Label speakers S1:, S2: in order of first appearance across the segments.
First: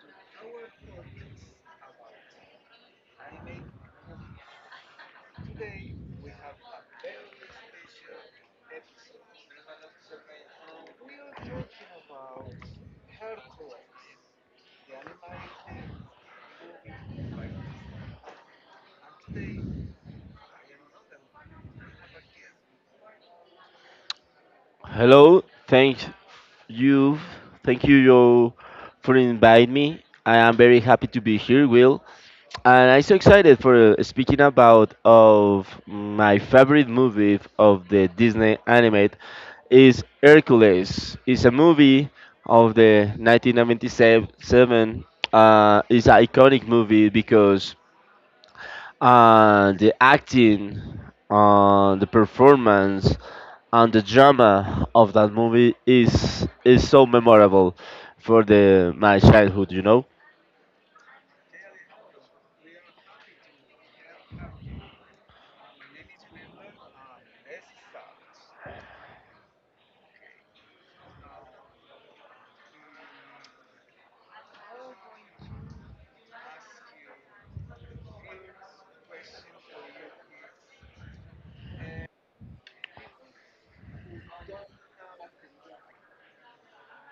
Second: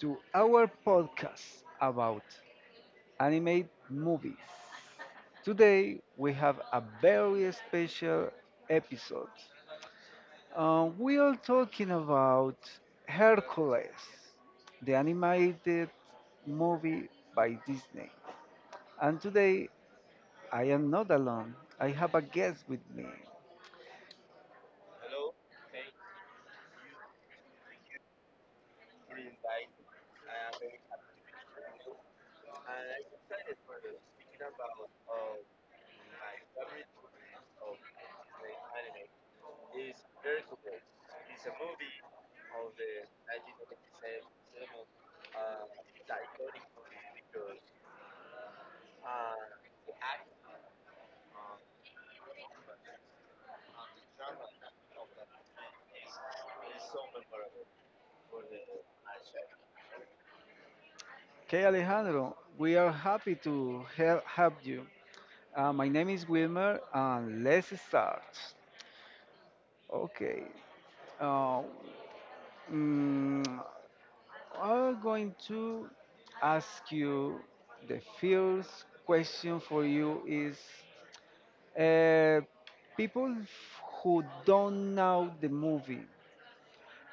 S1: to our podcast about animated movies. Today, we have a very special episode. We are talking about Hercules, the animated movie by Disney. And today, I am not alone. I have a guest with me.
S2: Hello, you, thank you, yo, for inviting me. I am very happy to be here, Will, and I'm so excited for speaking about of my favorite movie of the Disney animate is Hercules. It's a movie of the 1997. It's an iconic movie because the acting, the performance, and the drama of that movie is so memorable for the my childhood.
S1: Okay, Alejandro, we are happy to have you. My name is Wilmer, and let's start. Okay. Uh, mm, I'm going to ask you the first question for you is uh, people who don't know the movie,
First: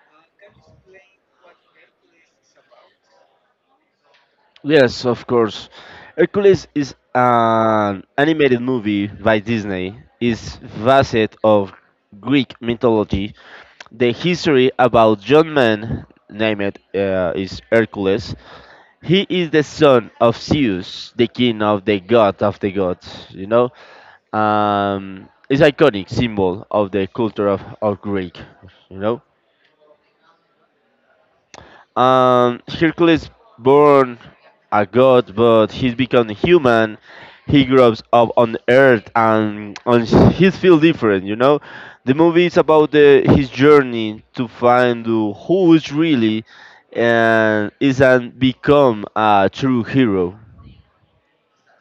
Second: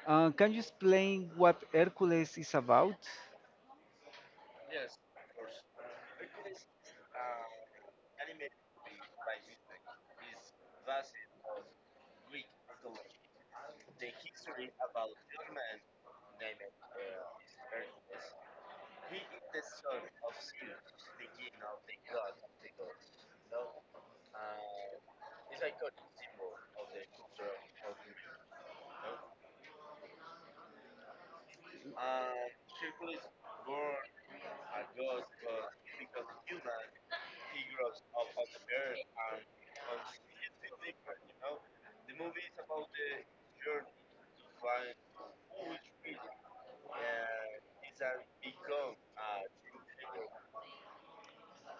S1: can you explain what Hercules is about?
S2: Yes, of course. Hercules is an animated movie by Disney, is facet of Greek mythology, the history about young man named is Hercules. He is the son of Zeus, the king of the god of the gods. Is iconic symbol of the culture of Greek. You know, Hercules born a god, but he's become a human. He grows up on Earth, and he feel different. You know, the movie is about his journey to find who is really and is and become a true hero.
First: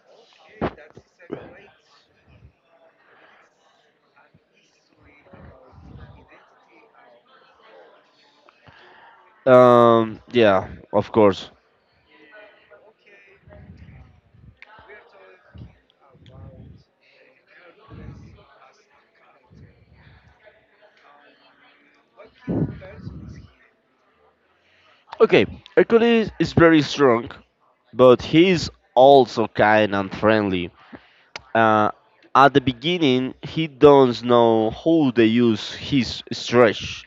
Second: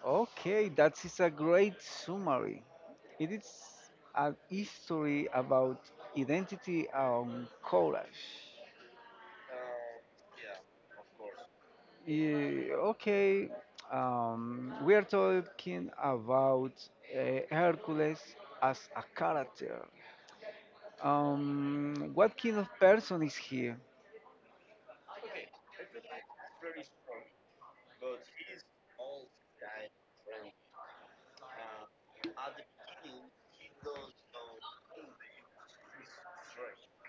S1: Okay, that is a great summary. It is a history about identity and courage.
S2: Yeah, of course.
S1: Yeah, okay, we are talking about Hercules as a character. What kind of person is he?
S2: Okay, Hercules is very strong but he's also kind and friendly. Uh, at the beginning, he doesn't know how to use his stretch.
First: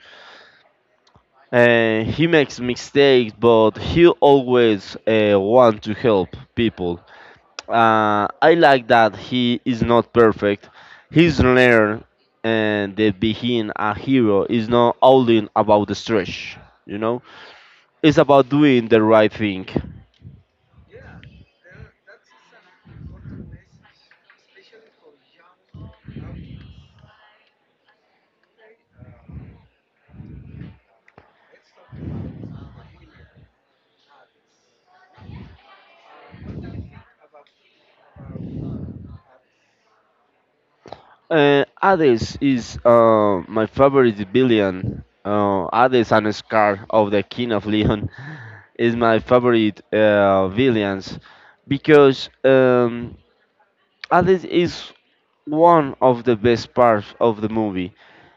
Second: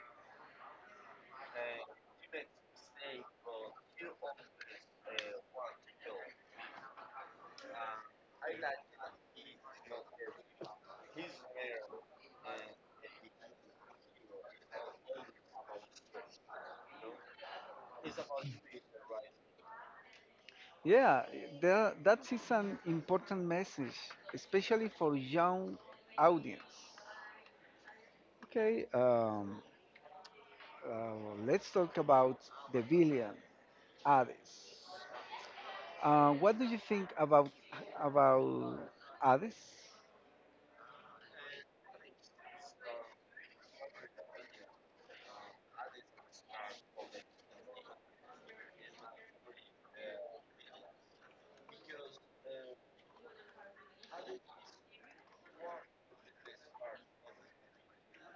S2: And he makes mistakes, but he always wants to help people. I like that he is not perfect. He's learned and that being a hero is not only about the stretch, you know? It's about doing the right thing.
S1: Yeah, that is an important message, especially for young audience. Okay, uh, let's talk about the villain, Hades. What do you think about Hades?
S2: Hades is my favorite villain. Hades and Scar of the King of Leon is my favorite villains because Hades is one of the best parts of the movie.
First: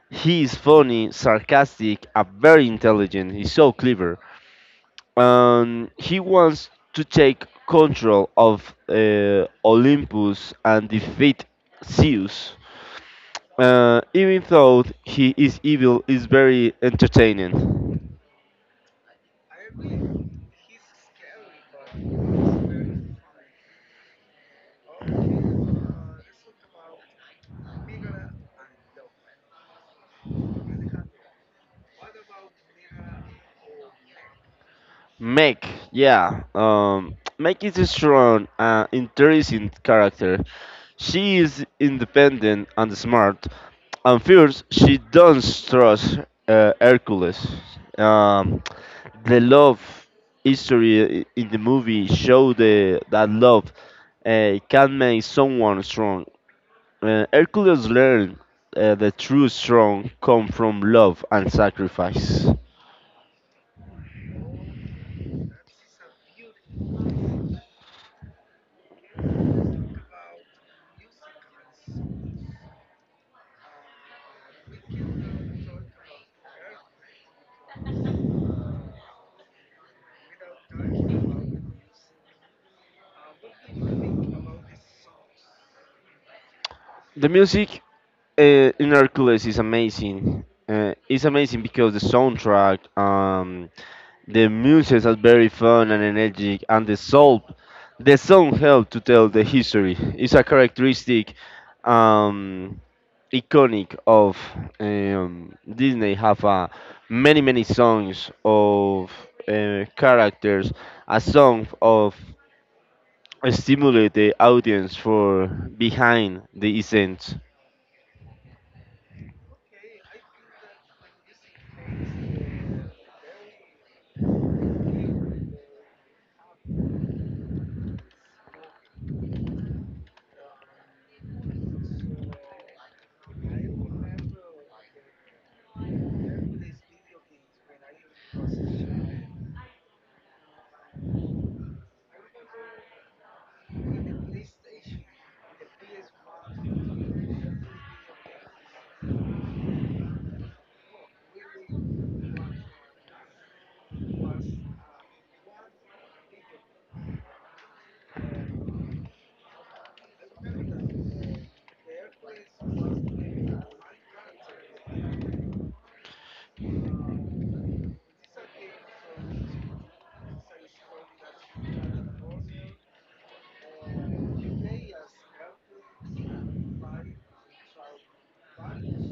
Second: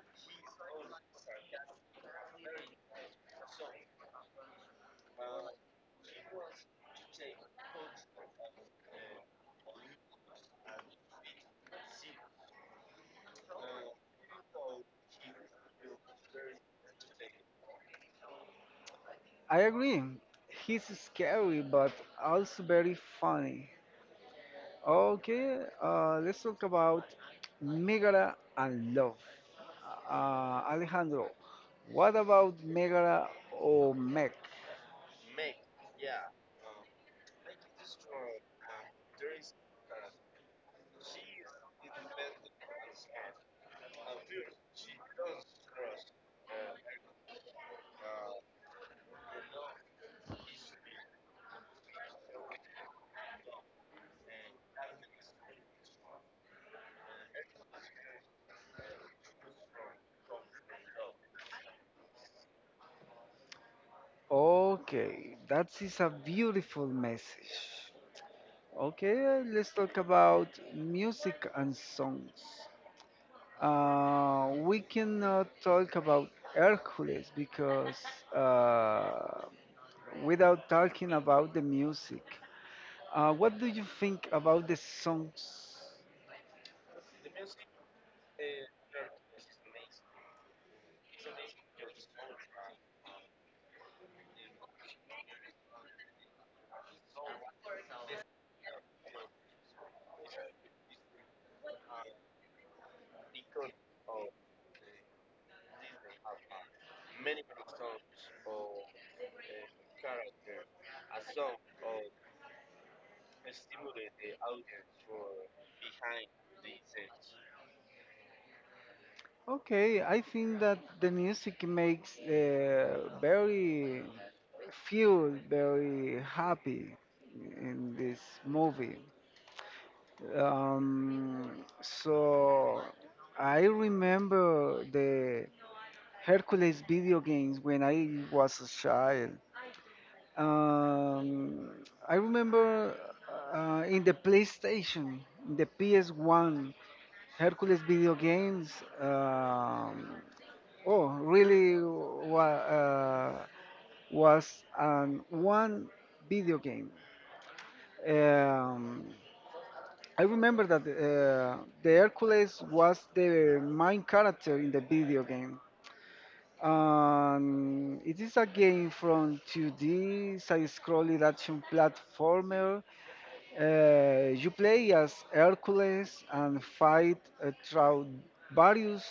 S2: He is funny, sarcastic, and very intelligent. He's so clever. He wants to take control of Olympus and defeat Zeus. Uh, even though he is evil, is very entertaining.
S1: I agree. He's scary, but also very funny. Okay, let's talk about Megara and Love. Alejandro, what about Megara or Meg?
S2: Meg, yeah, Meg is a strong, interesting character. She is independent and smart. And first, she doesn't trust Hercules. Um, the love history in the movie show the that love can make someone strong. Hercules learned the true strong come from love and sacrifice.
S1: Okay, that is a beautiful message. Okay, let's talk about music and songs. We cannot talk about Hercules because. Uh, without talking about the music. What do you think about the songs?
S2: The music in Hercules is amazing. It's amazing because the soundtrack, the muses are very fun and energetic, and the soul, the song helps to tell the history. It's a characteristic, um, iconic of Disney. Have many songs of characters, a song of stimulate the audience for behind the scenes.
S1: Okay, I think that the music makes very feel very happy in this movie. Um, so I remember the Hercules video games when I was a child. Um, I remember in the PlayStation, in the PS1, Hercules video games. Um, oh, really wa- uh, was one video game. Um, I remember that the Hercules was the main character in the video game. It is a game from 2D side-scrolling action platformer. You play as Hercules and fight through various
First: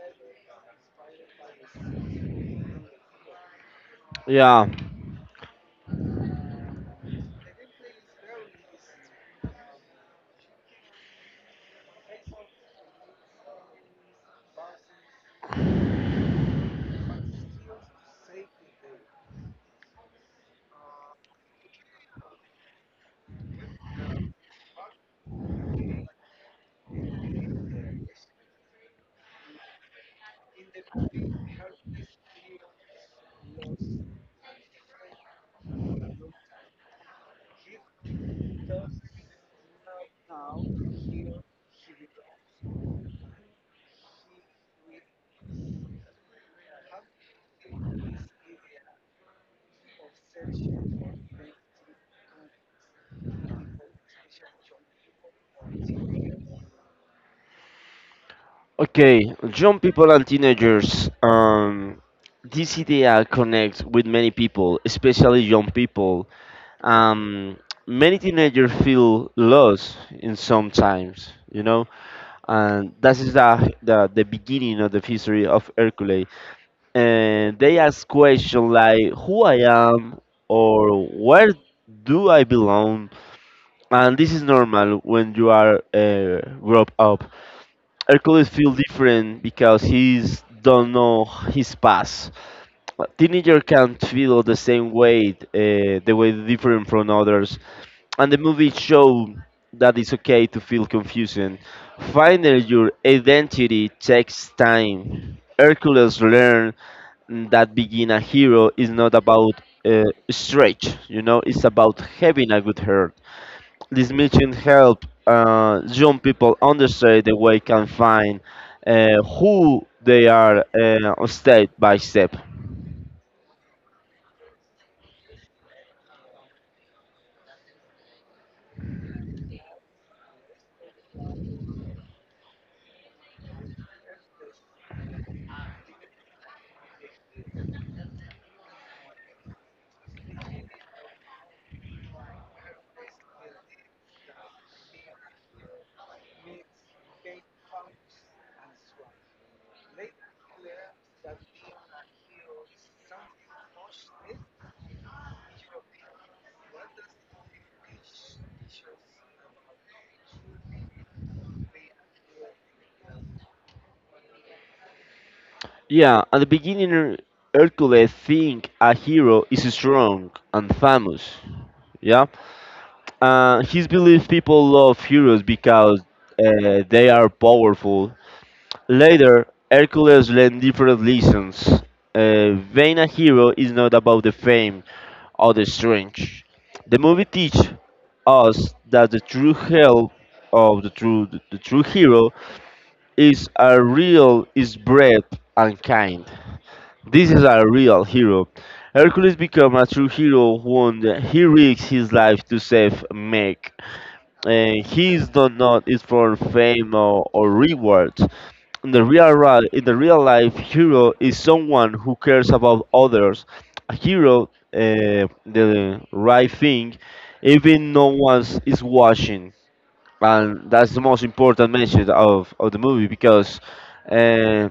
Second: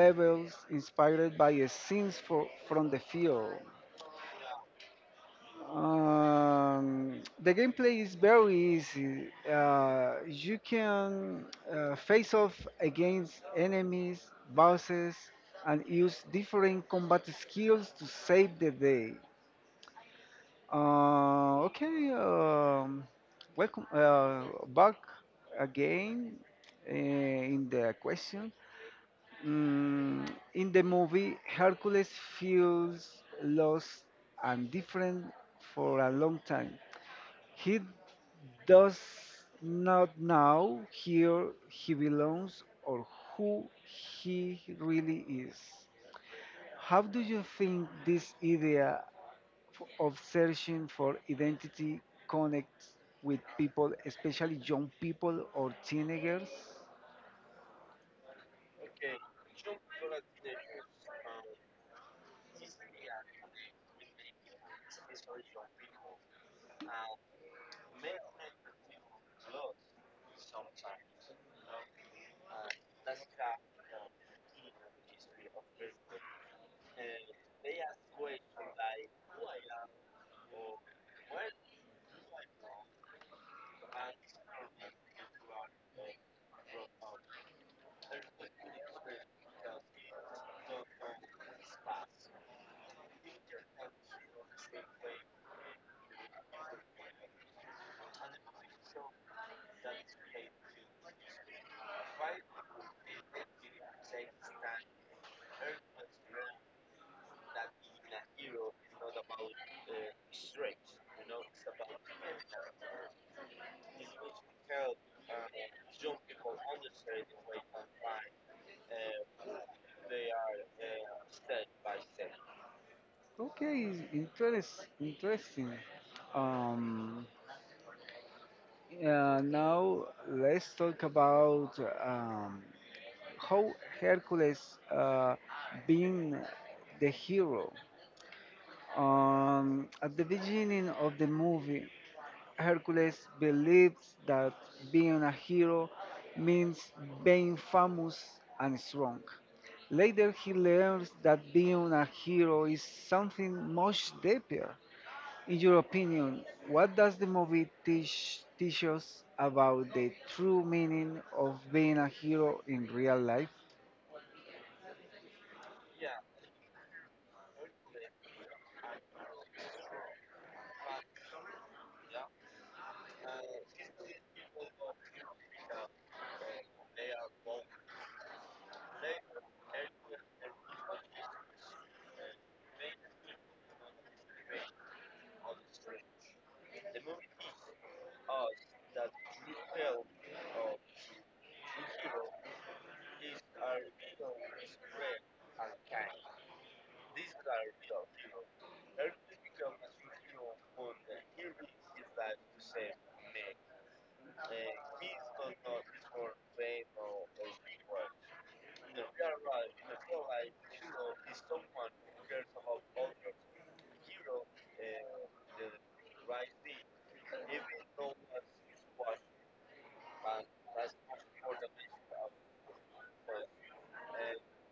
S1: levels inspired by scenes from the film.
S2: Yeah.
S1: The gameplay is very easy. You can face off against enemies, bosses, and use different combat skills to save the day. Okay, welcome back again in the question. Mm, in the movie, Hercules feels lost and different for a long time. He does not know here he belongs or who he really is. How do you think this idea of searching for identity connects with people, especially young people or teenagers?
S2: Okay, young people and teenagers. This idea connects with many people, especially young people. Um, many teenagers feel lost in sometimes, you know, and that is the beginning of the history of Hercules. And they ask questions like, "Who I am?" or "Where do I belong?" And this is normal when you are grown up. Hercules feels different because he's don't know his past. A Teenager can feel the same way, the way different from others, and the movie show that it's okay to feel confusion. Finding your identity takes time. Hercules learned that being a hero is not about uh, strength, you know, it's about having a good heart. This mission help young people understand the way can find who they are step by step.
S1: Okay, interesting. Um, Now let's talk about um, how Hercules uh, being the hero. At the beginning of the movie, Hercules believes that being a hero means being famous and strong. Later, he learns that being a hero is something much deeper. In your opinion, what does the movie teach us about the true meaning of being a hero in real life?
S2: Yeah, at the beginning, Hercules think a hero is strong and famous. Yeah, he believes people love heroes because they are powerful. Later, Hercules learned different lessons. Being a hero is not about the fame; other strange. The movie teach us that the true help of the true hero is a real is brave and kind. This is a real hero. Hercules become a true hero when he risks his life to save Meg. And he is done not is for fame or reward. In the real in the real life, hero is someone who cares about others. A hero, the right thing, even no one is watching, and that's the most important message of the movie because uh,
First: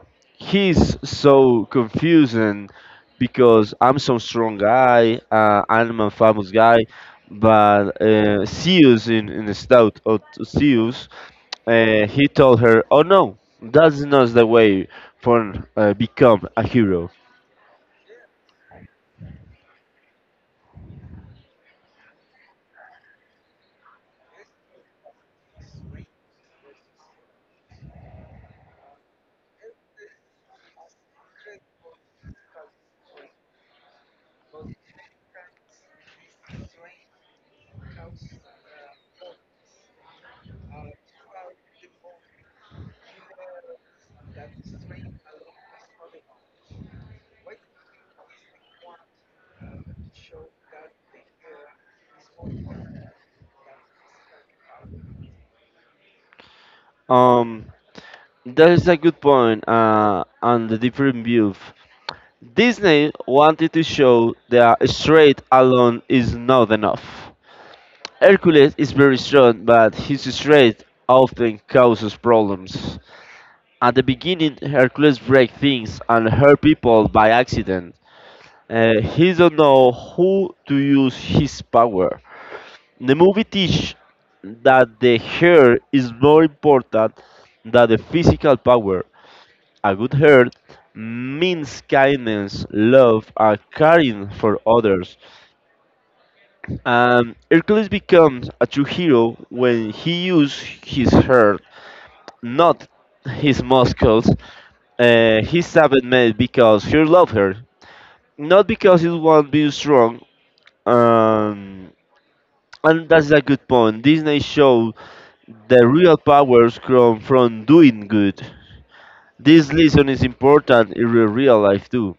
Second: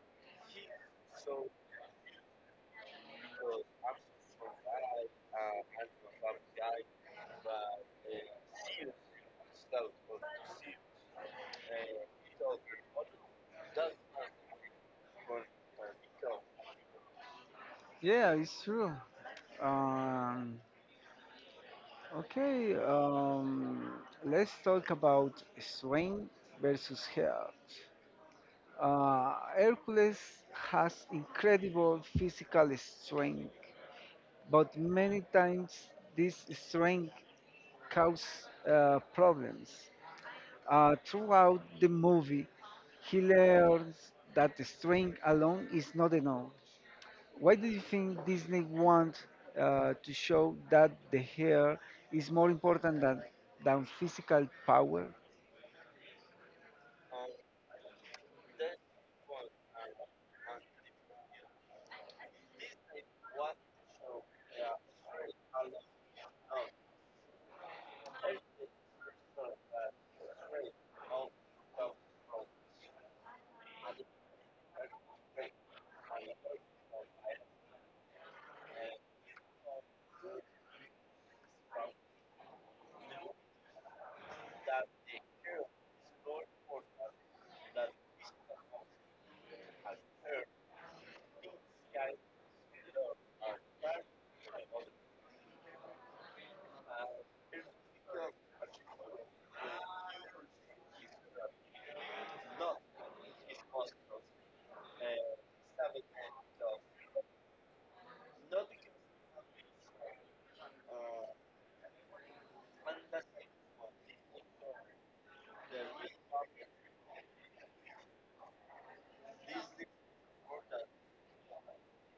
S2: he's so confusing because I'm some strong guy, I'm a famous guy, but Zeus in the stout of Zeus he told her, "Oh no, that's not the way for become a hero."
S1: Yeah, it's true. Um, okay, let's talk about strength versus health. Hercules has incredible physical strength, but many times this strength causes problems. Throughout the movie, he learns that the strength alone is not enough. Why do you think Disney wants to show that the hair is more important than physical power?
S2: Um, that is a good point on the different view. Disney wanted to show that straight alone is not enough. Hercules is very strong, but his strength often causes problems. At the beginning, Hercules breaks things and hurt people by accident. He don't know who to use his power. The movie teach that the hair is more important than the physical power. A good hair means kindness, love, and caring for others. And Hercules becomes a true hero when he uses his hair, not his muscles. His savage made because he loved her, not because he wants to be strong. Um, and that's a good point. Disney shows the real powers come from doing good. This lesson is important in your real life too.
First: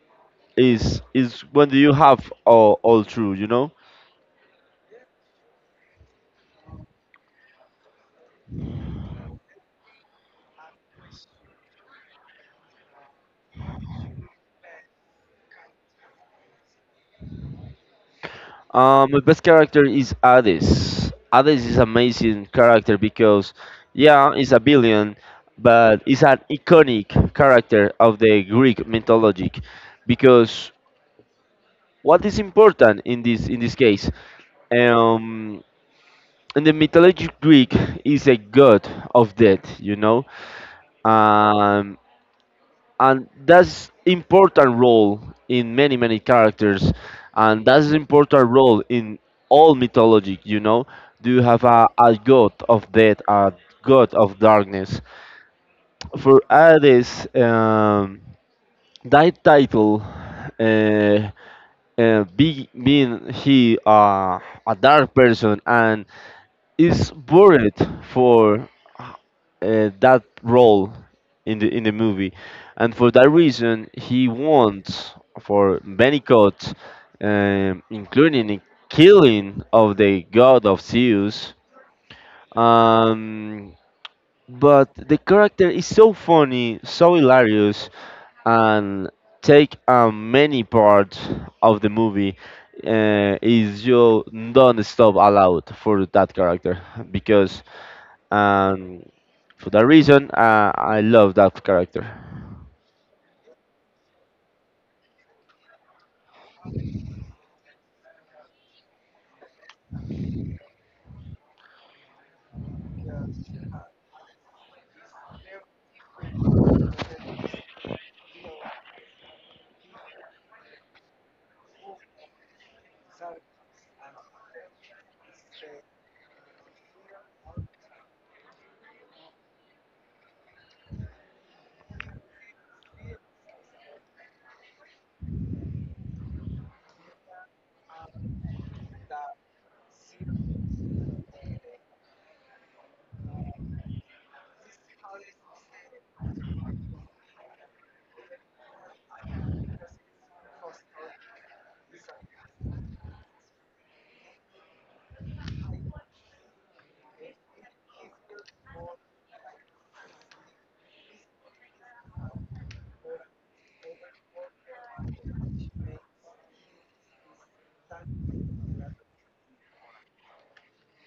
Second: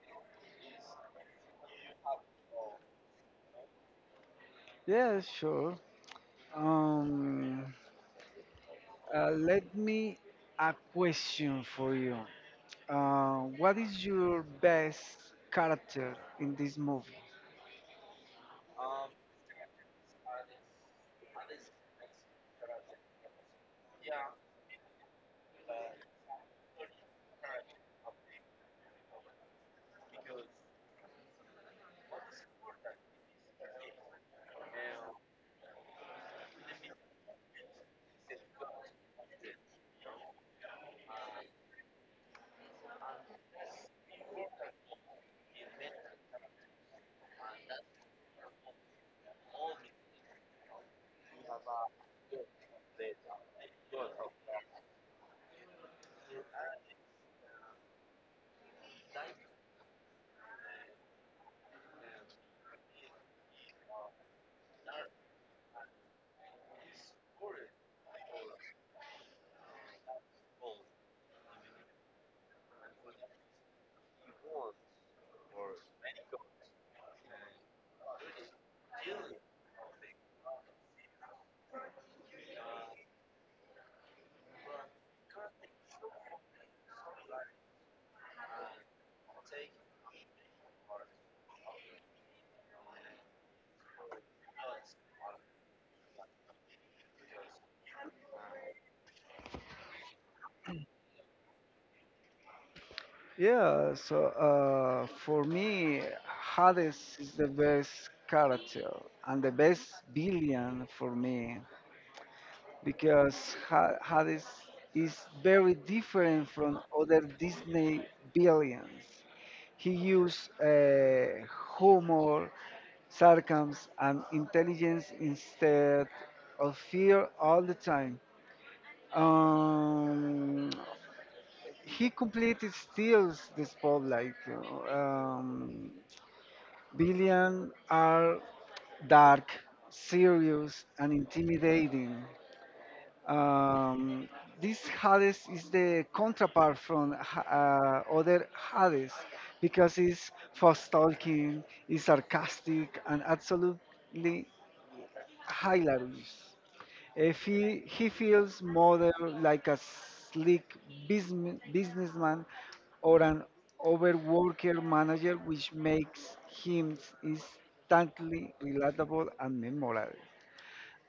S2: Is when you have all true, you know.
S1: Yeah, sure. Um, Let me a question for you. What is your best character in this movie?
S2: My best character is Hades. Hades is amazing character because, yeah, he's a billion, but he's an iconic character of the Greek mythology. Because what is important in this case? Um, in the mythology Greek is a god of death, you know. um, and that's important role in many characters and that's important role in all mythology, you know. Do you have a god of death, a god of darkness for Hades. That title, uh, being he a dark person and is buried for that role in the movie, and for that reason he wants for many gods, including the killing of the god of Zeus. Um, but the character is so funny, so hilarious, and take a many part of the movie. Is you don't stop allowed for that character because and for that reason, I love that character.
S1: Yeah, so for me, Hades is the best character and the best villain for me because Hades is very different from other Disney villains. He used humor sarcasm, and intelligence instead of fear all the time. Um, he completely steals the spotlight. Um, billion are dark, serious, and intimidating. Um, this Hades is the counterpart from other Hades because it's fast talking, it's sarcastic, and absolutely hilarious. If he feels more like a slick businessman or an overworker manager, which makes him instantly relatable and memorable.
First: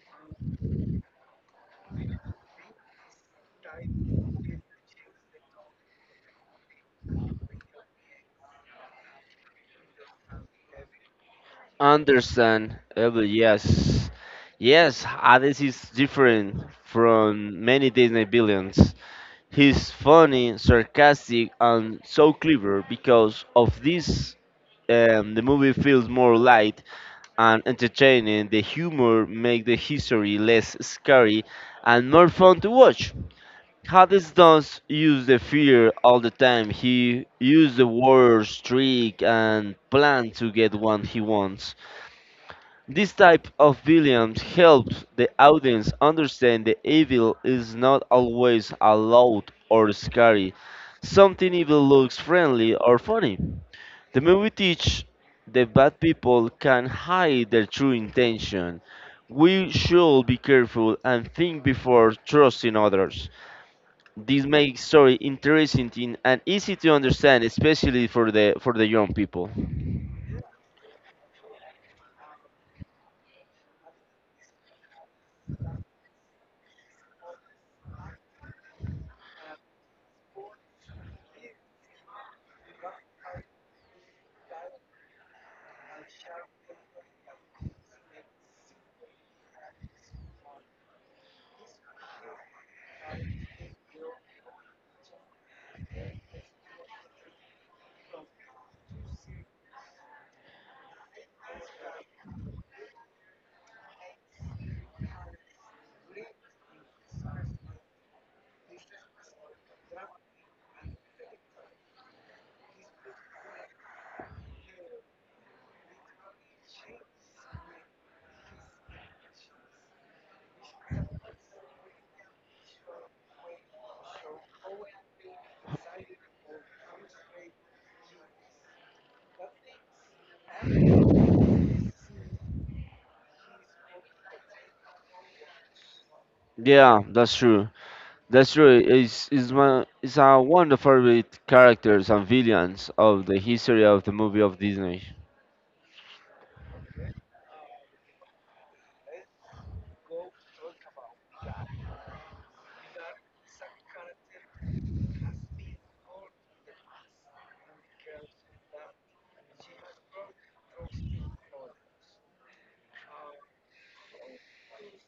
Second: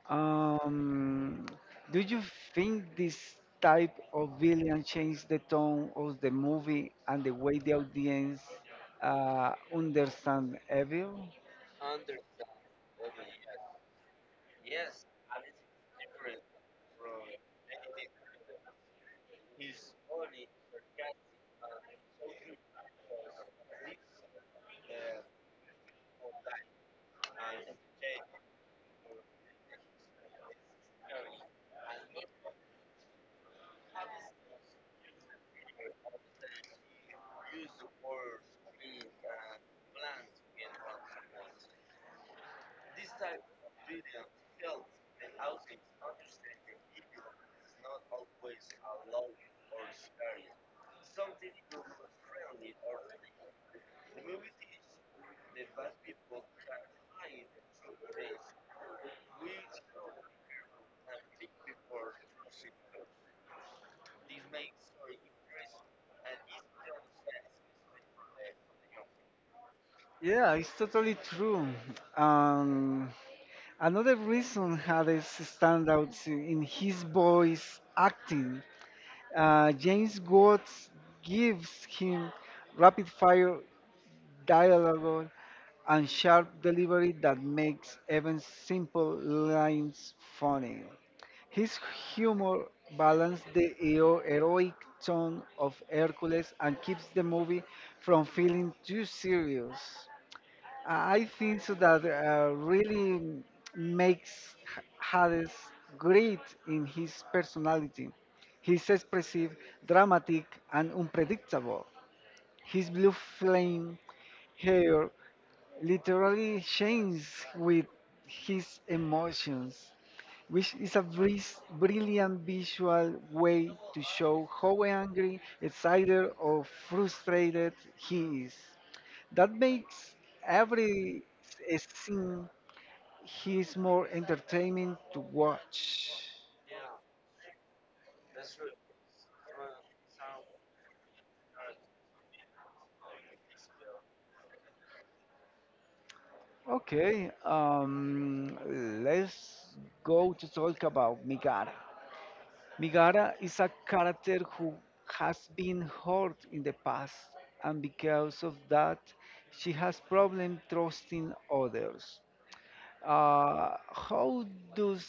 S1: Um, do you think this type of villain changed the tone of the movie and the way the audience understand evil?
S2: Understand, Abel, yes. Yes, Hades is different from many Disney villains. He's funny, sarcastic, and so clever because of this. The movie feels more light and entertaining. The humor makes the history less scary and more fun to watch. Hades does use the fear all the time. He uses the words, trick, and plan to get what he wants. This type of villains helps the audience understand the evil is not always loud or scary. Something evil looks friendly or funny. The movie teaches that bad people can hide their true intention. We should be careful and think before trusting others. This makes story interesting and easy to understand, especially for the young people.
S1: Yeah, it's totally true. Um, Another reason Hades stands out in his voice acting. James Woods gives him rapid fire dialogue and sharp delivery that makes even simple lines funny. His humor balances the heroic tone of Hercules and keeps the movie from feeling too serious. I think so that really makes Hades great in his personality. He's expressive, dramatic, and unpredictable. His blue flame hair literally shines with his emotions, which is a brilliant visual way to show how angry, excited, or frustrated he is. That makes every scene he is more entertaining to watch.
S2: Yeah, that's true. That's true. It's, one, it's One of the favorite characters and villains of the history of the movie of Disney.
S1: Okay, let's go to talk about Migara. Migara is a character who has been hurt in the past, and because of that, she has problem trusting others. How does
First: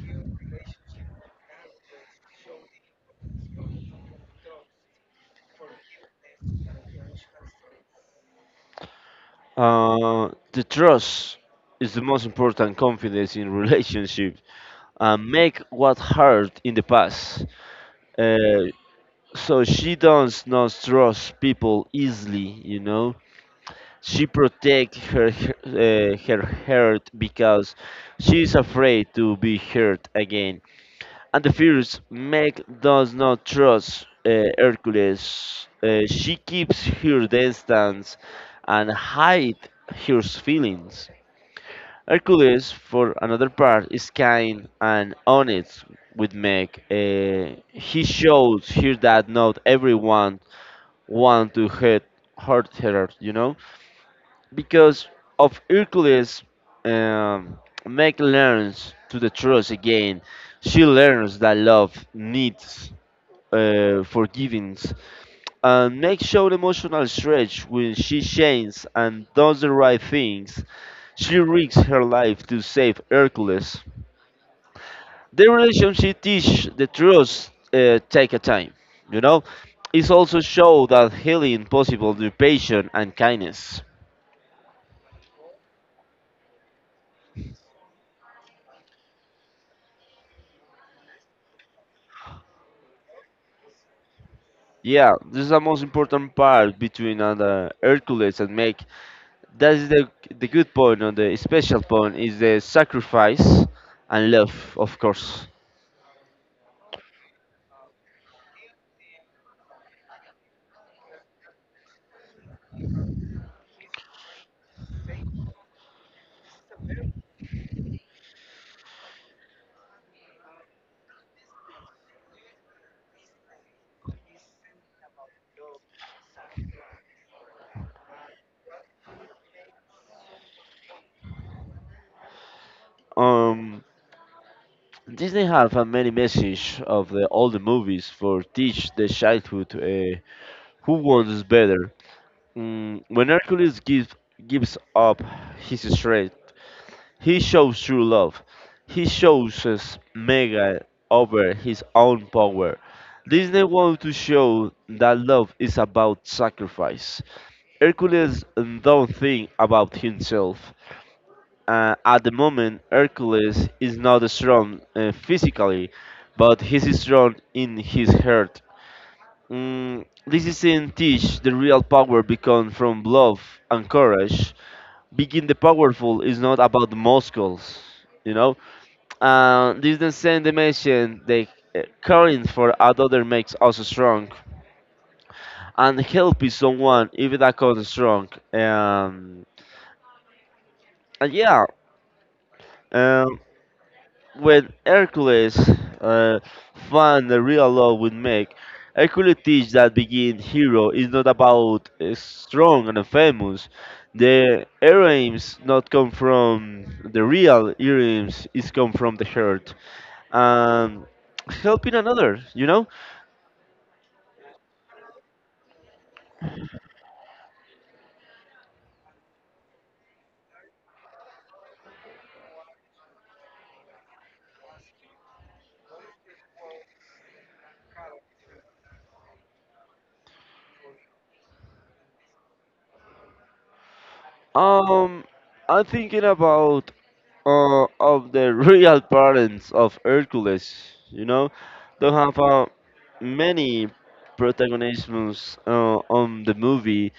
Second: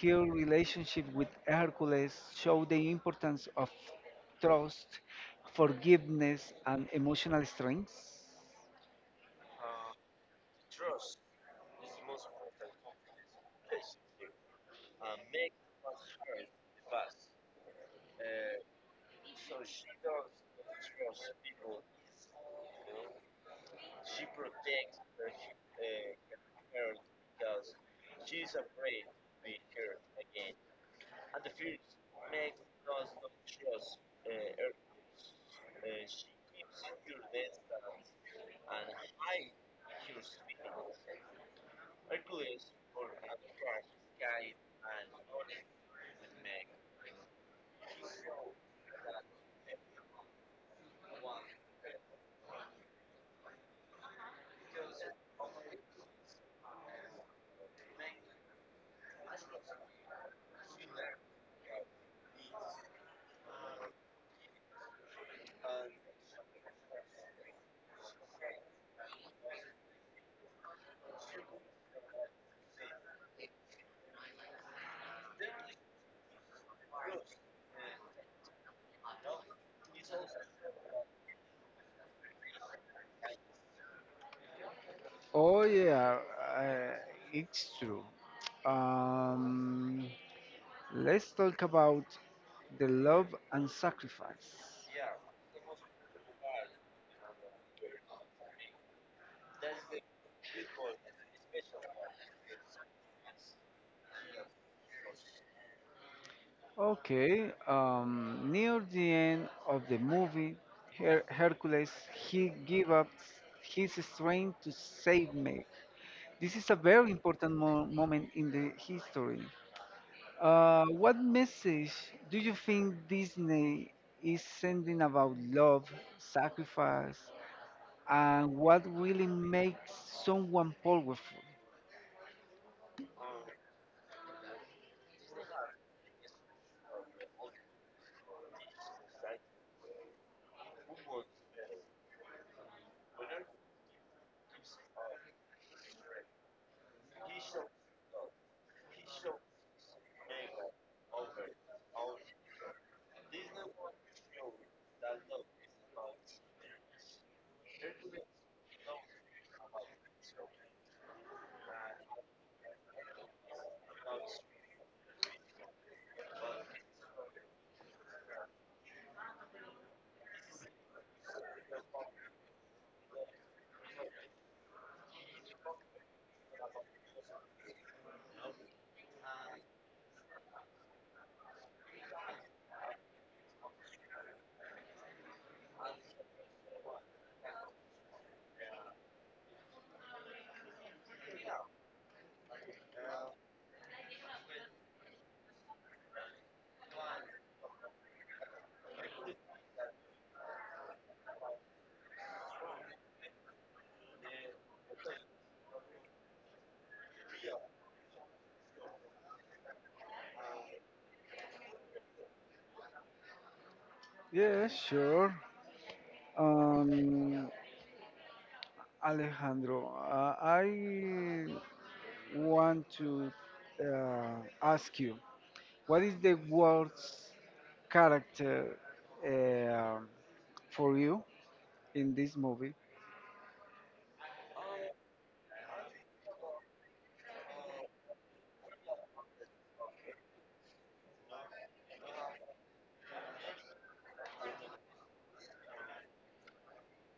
S1: her relationship with Hercules show the importance of trust, forgiveness, and emotional strength?
S2: The trust is the most important confidence in relationships and make what hurt in the past. Uh, so she does not trust people easily, you know. She protect her, her heart because she is afraid to be hurt again. And the fears Meg does not trust Hercules. She keeps her distance and hide her feelings. Hercules, for another part, is kind and honest with Meg. He shows her that not everyone want to hurt her, you know, because of Hercules, um, Meg learns to the truth again. She learns that love needs forgiveness. And Meg showed emotional stretch when she changes and does the right things. She risks her life to save Hercules. The relationship teach the truth take a time, you know. It's also show that healing possible through patience and kindness.
S1: Oh yeah, uh, it's true. Um, let's talk about the love and sacrifice.
S2: Yeah, this is the most important part between the Hercules and Meg. That is the good point or the special point is the sacrifice and love, of course.
S1: Okay, near the end of the movie, Hercules he give up his strength to save Meg. This is a very important moment in the history. What message do you think Disney is sending about love, sacrifice, and what really makes someone powerful?
S2: Um, Disney have a many message of the all the movies for teach the childhood who wants better. Mm, when Hercules gives up his strength, he shows true love. He shows us mega over his own power. Disney wants to show that love is about sacrifice. Hercules don't think about himself. At the moment, Hercules is not strong physically, but he's strong in his heart. Mm, this is in teach the real power becomes from love and courage. Being the powerful is not about muscles, you know. This the same dimension that caring for another makes us strong, and helping someone even that cause strong. Um, and yeah, um, when Hercules uh, found the real love would make, Hercules teach that being hero is not about strong and famous. The heroines not come from the real heroines, is come from the heart. Um, Helping another, you know?
S1: Yeah, sure. Um, Alejandro, I want to ask you what is the worst character uh, for you in this movie?
S2: Um, I'm thinking about of the real parents of Hercules. You know, they have many protagonisms on the movie,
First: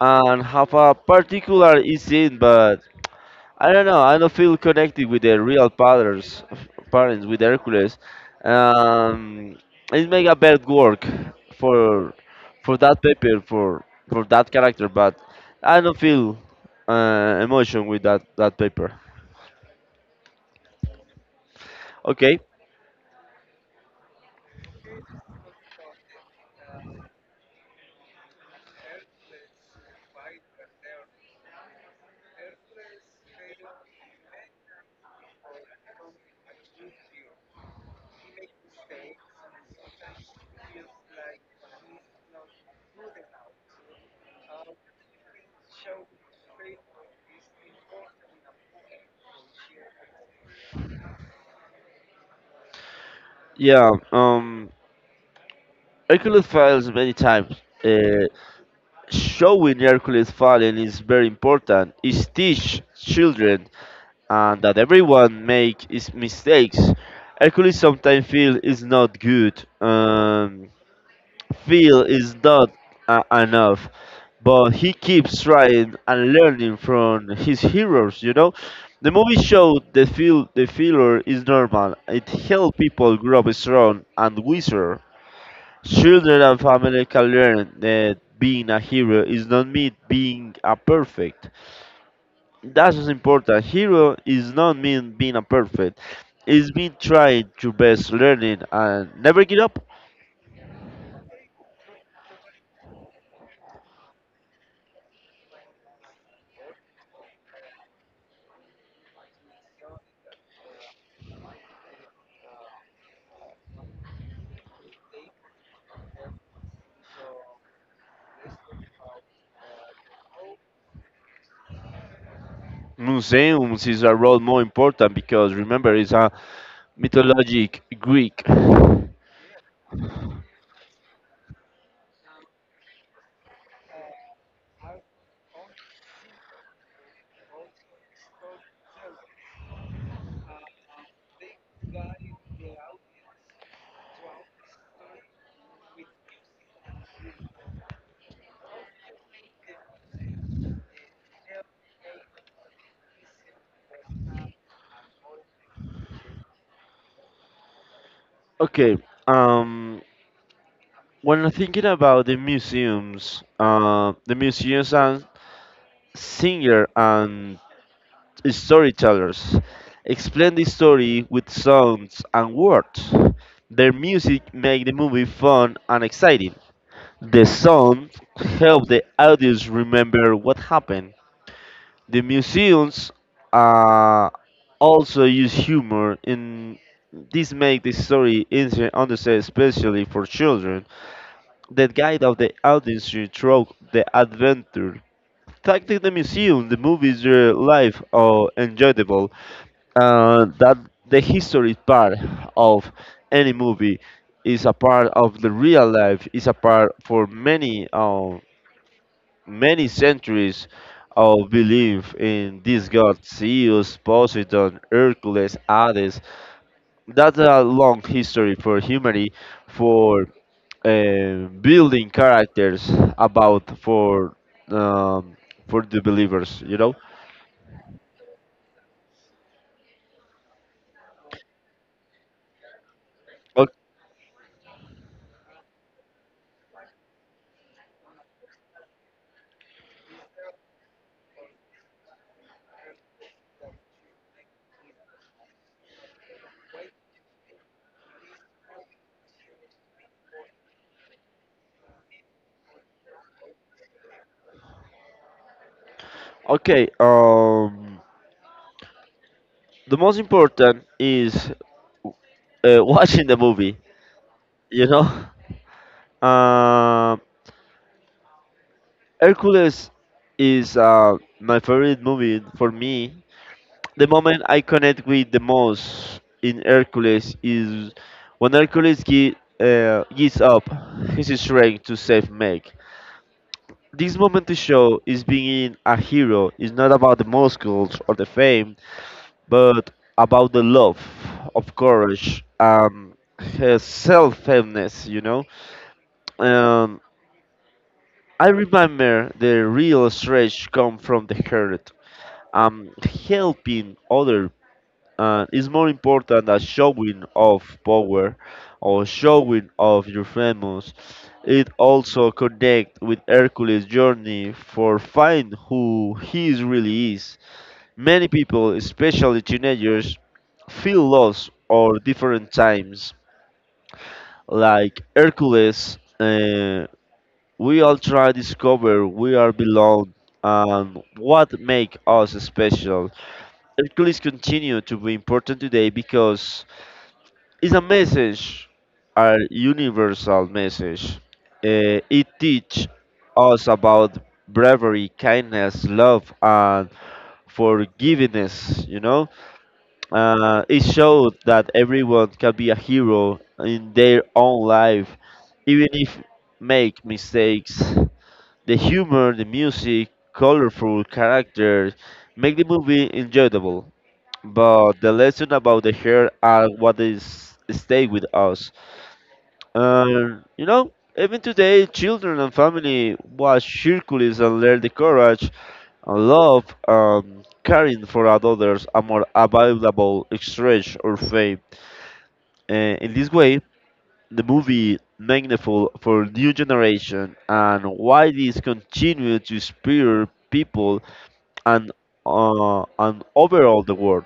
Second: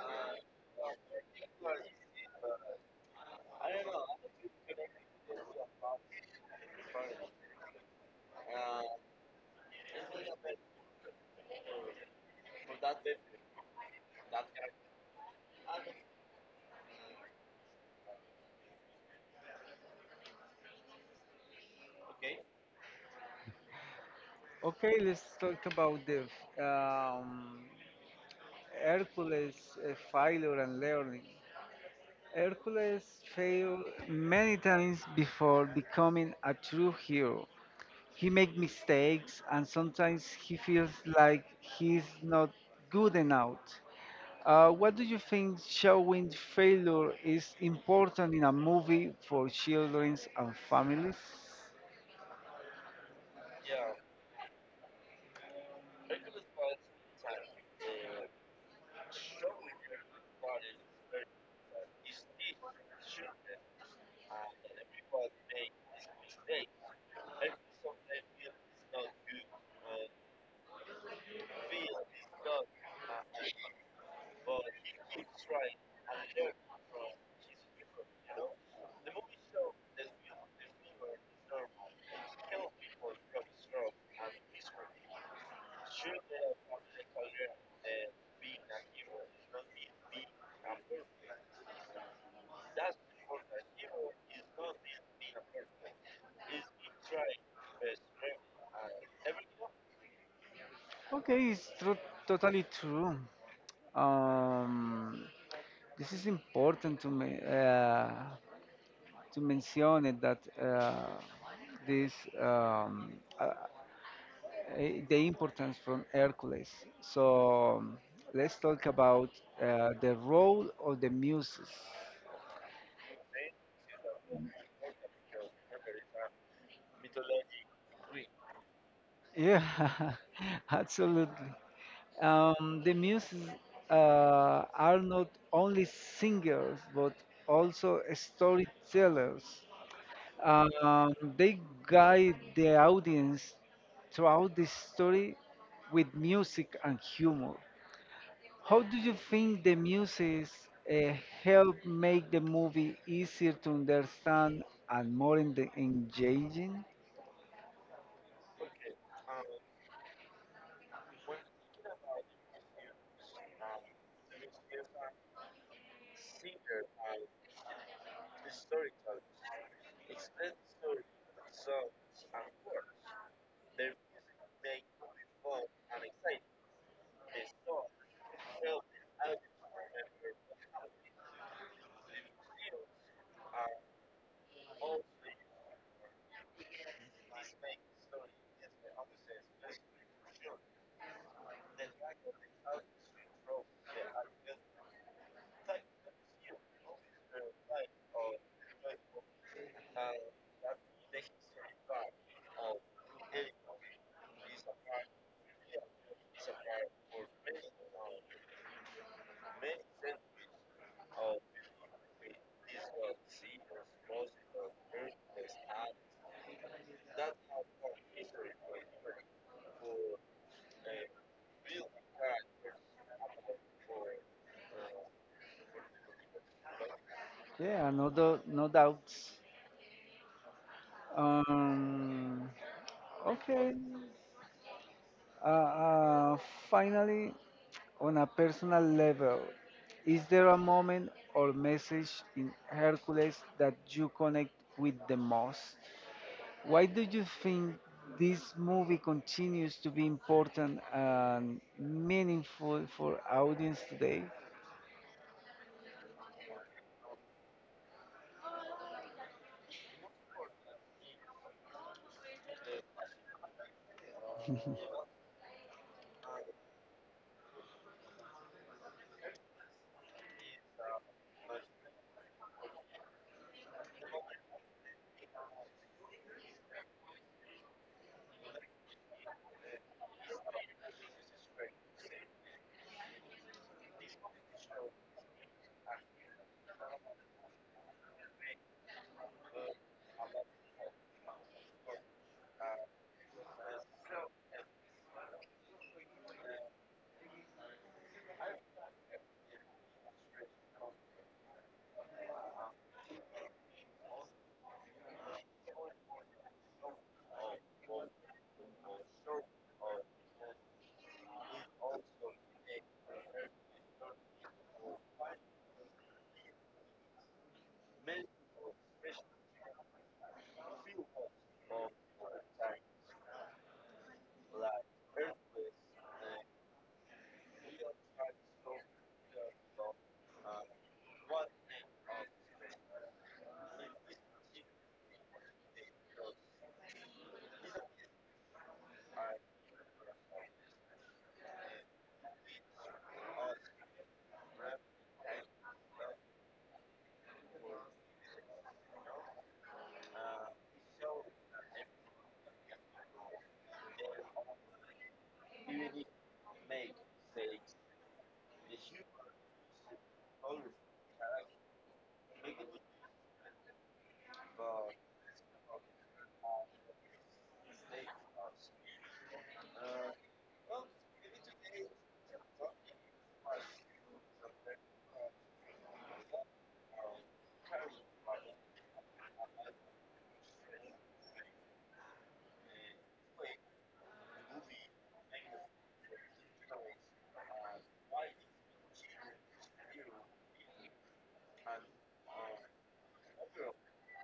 S2: and have a particular scene, but I don't know. I don't feel connected with the real fathers, parents with Hercules. Um, it make a bad work for for that paper for that character, but I don't feel emotion with that paper. Okay,
S1: Okay, let's talk about the um, Hercules, Philo, and Learning. Hercules failed many times before becoming a true hero. He made mistakes and sometimes he feels like he's not good enough. What do you think showing failure is important in a movie for children and families?
S2: yeah. Hercules fails many times. Uh, Showing Hercules falling is very important. It teach children and that everyone make is mistakes. Hercules sometimes feel is not good, feel is not enough, but he keeps trying and learning from his heroes. You know, the movie showed the feel the failure is normal. It helps people grow up strong and wiser. Children and family can learn that being a hero is not mean being a perfect. That's what's important. Hero is not mean being a perfect. It's mean trying your best, learning, and never give up.
S1: Okay, totally true. Um, this is important to me to mention it that this um, uh, the importance from Hercules. So let's talk about the role of the muses.
S2: Museums is a role more important because remember it's a mythologic Greek.
S1: Yeah, absolutely. The muses are not only singers but also storytellers. They guide the audience throughout the story with music and humor. How do you think the muses uh, help make the movie easier to understand and more in the engaging?
S2: Okay, um, when I'm thinking about the museums and singer and storytellers explain the story with sounds and words. Their music make the movie fun and exciting. The sound helped the audience remember what happened. The museums uh, also use humor and this make the story easier to understand, especially for children. The guide of the audience through the adventure. Thanks to the museum, the movies are live or enjoyable. That the history part of any movie is a part of the real life. Is a part for many. Many centuries of belief in this god Zeus, Poseidon, Hercules, Hades. That's a long history for humanity, for building characters about um, for the believers. You know.
S1: Yeah, no, no doubts. Um,
S2: O-
S1: okay. Uh, uh, Finally, on a personal level, is there a moment or message in Hercules that you connect with the most? Why do you think this movie continues to be important and meaningful for audience today?
S2: Okay. The most important is uh, watching the movie. You know. Um Hercules is my favorite movie for me the moment I connect with the most in Hercules is when Hercules gives up his strength to save Meg. This moment to show is being a hero is not about the muscles or the fame, but about the love of courage and self-fairness, you know. Um, I remember the real stretch come from the heart. Um, Helping other and it's more important that showing of power or showing of your famous. It also connect with Hercules journey for find who he is really is. Many people, especially teenagers, feel lost or different times like Hercules, we all try to discover we are belong and what make us special. Hercules continue to be important today because it's a message, a universal message. It teaches us about bravery, kindness, love, and forgiveness. You know, it showed that everyone can be a hero in their own life, even if make mistakes. The humor, the music, colorful characters make the movie enjoyable. But the lesson about the hair are what is stay with us. You know, even today, children and family watch Hercules and learn the courage and love and caring for others are more available exchange or faith. Uh, in this way, the movie meaningful for new generation and why this continue to inspire people and and overall the world.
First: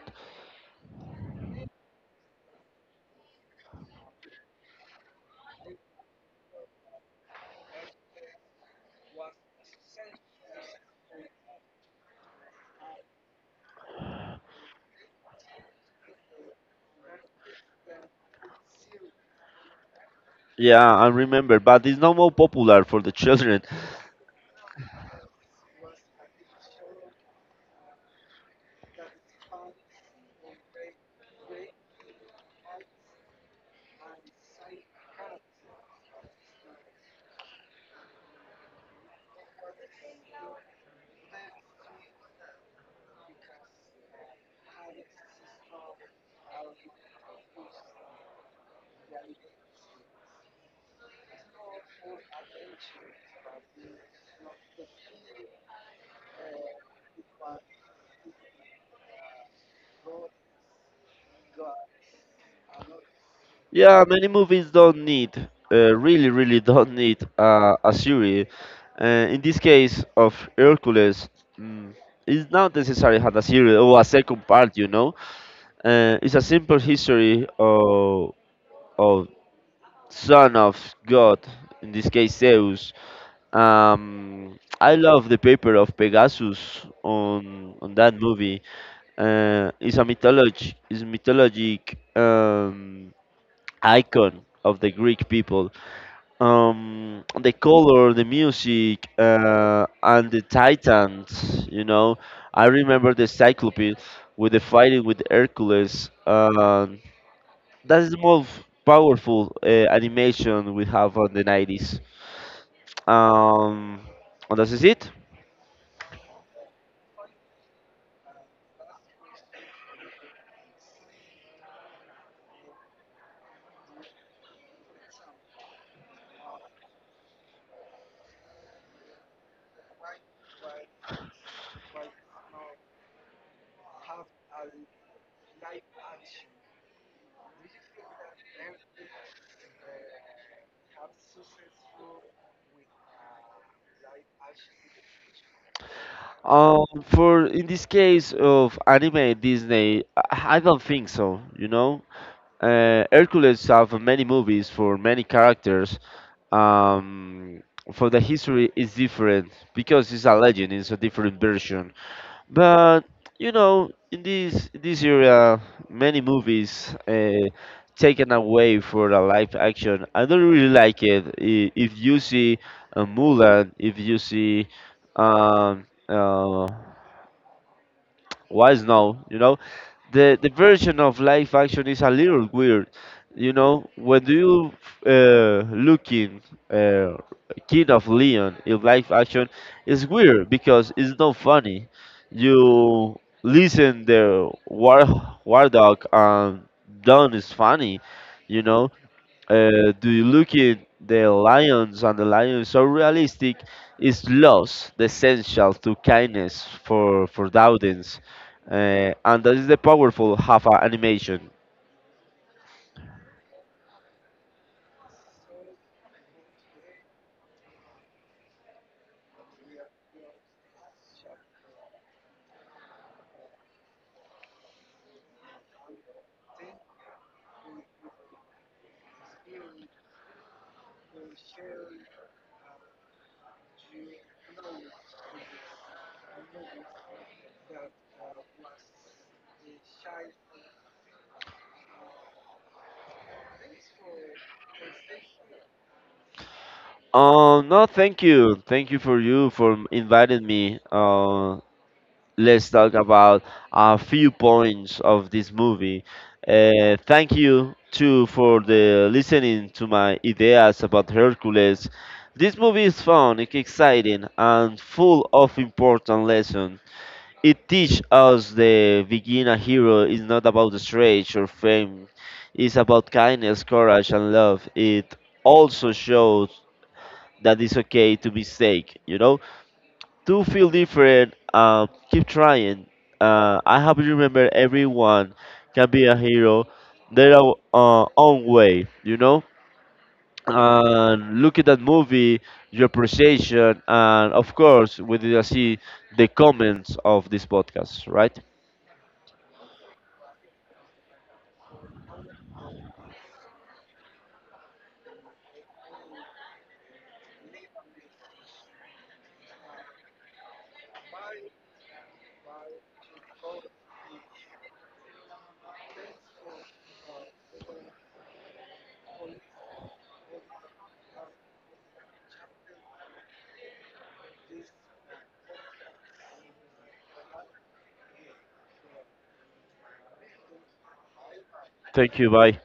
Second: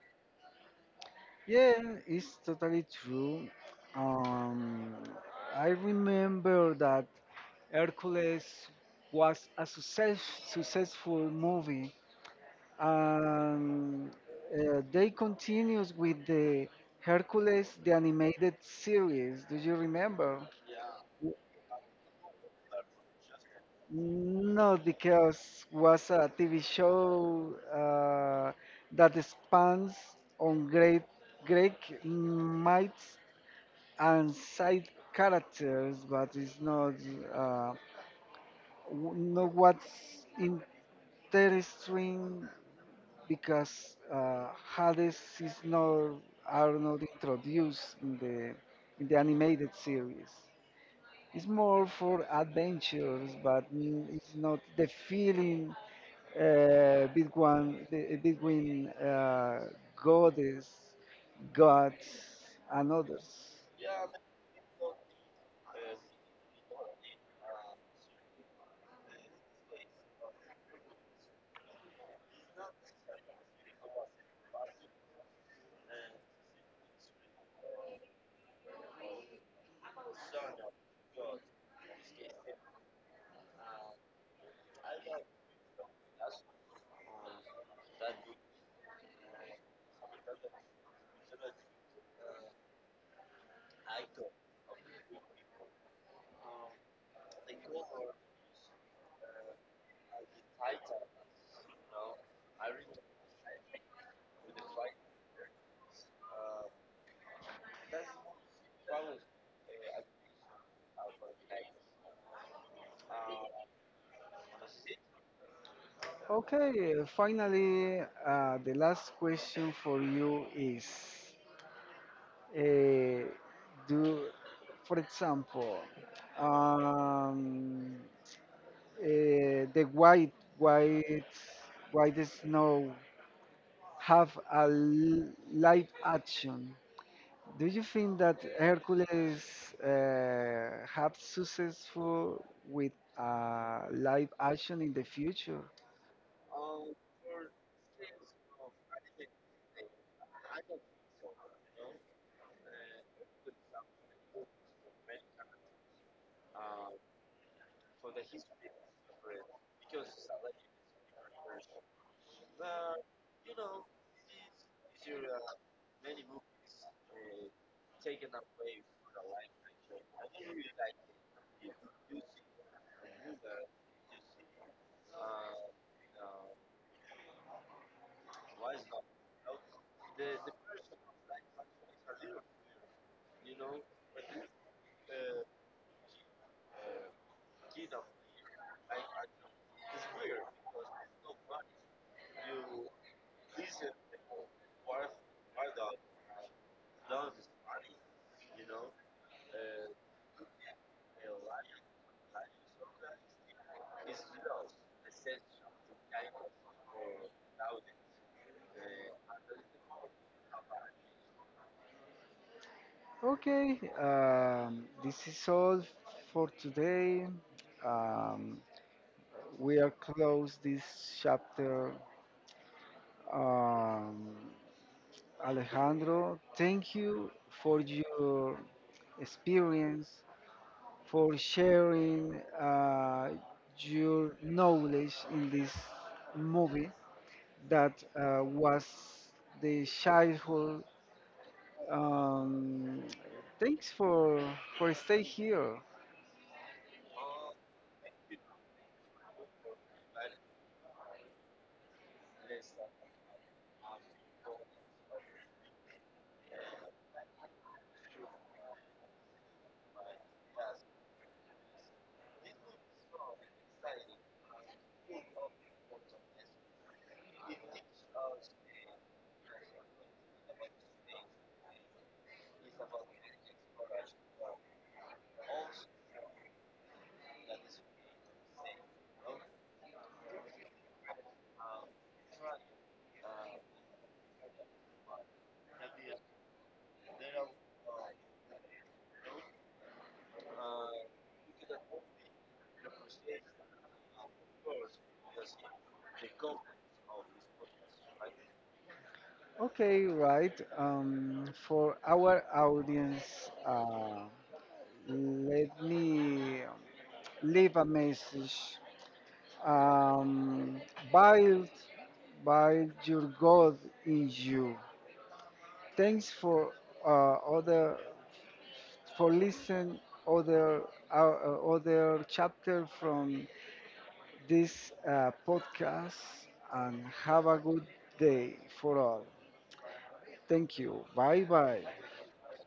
S1: Yeah, it's totally true. Um, I remember that Hercules was a successful movie, and they continues with the Hercules, the animated series. Do you remember?
S2: Yeah, I remember, but it's not more popular for the children.
S1: No, because was a TV show that spans on great Greek myths and side characters, but it's not uh, not what's interesting because Hades is not are not introduced in the animated series. It's more for adventures, but it's not the feeling between between goddess, gods, and others.
S2: Yeah, many movies don't need, really, really don't need a series. In this case of Hercules, mm, it's not necessary had a series or a second part. You know, it's a simple history of son of God, in this case Zeus. I love the paper of Pegasus on that movie. It's a mythology, it's mythologic icon of the Greek people. The color, the music, and the titans, you know. I remember the cyclope with the fighting with Hercules, that is the most powerful animation we have on the 90s. um and that is it.
S1: Okay, finally, the last question for you is, uh, do, for example, um, the white, white snow have a live action. Do you think that Hercules have successful with live action in the future?
S2: For in this case of anime Disney, I don't think so, you know. Hercules have many movies for many characters. Um, for the history is different because it's a legend. It's a different version. But you know, in this era, many movies taken away for the live action. I don't really like it. If you see Mulan, if you see um, uh, Wise now, you know. The version of live action is a little weird, you know. When do you looking uh, Kid of Leon in live action, it's weird because it's not funny. You listen the War War Dog and Don is funny, you know. Do you look at the lions and the lion is so realistic is lost the essential to kindness for the audience, and that is the powerful half animation.
S1: Okay, this is all for today. Um, we are close this chapter. Um, Alejandro, thank you for your experience, for sharing uh, your knowledge in this movie that was the childhood. Um, thanks for stay here.
S2: Oh no, thank you, thank you for you for inviting me, let's talk about a few points of this movie. Thank you too for the listening to my ideas about Hercules. This movie is fun, it's exciting, and full of important lessons. It teaches us the being a hero is not about the strength or fame. It's about kindness, courage, and love. It also shows that it's okay to mistake, you know? Do feel different. Keep trying. I hope you remember everyone can be a hero their own way, you know? And look at that movie, your appreciation, and of course, we did see the comments of this podcast, right?
S1: Okay, right. For our audience, uh, let me leave a message. Um, build, build your God in you. Thanks for other for listen other uh, other chapter from this podcast and have a good day for all. Thank you. Bye bye.
S2: Thank you, bye.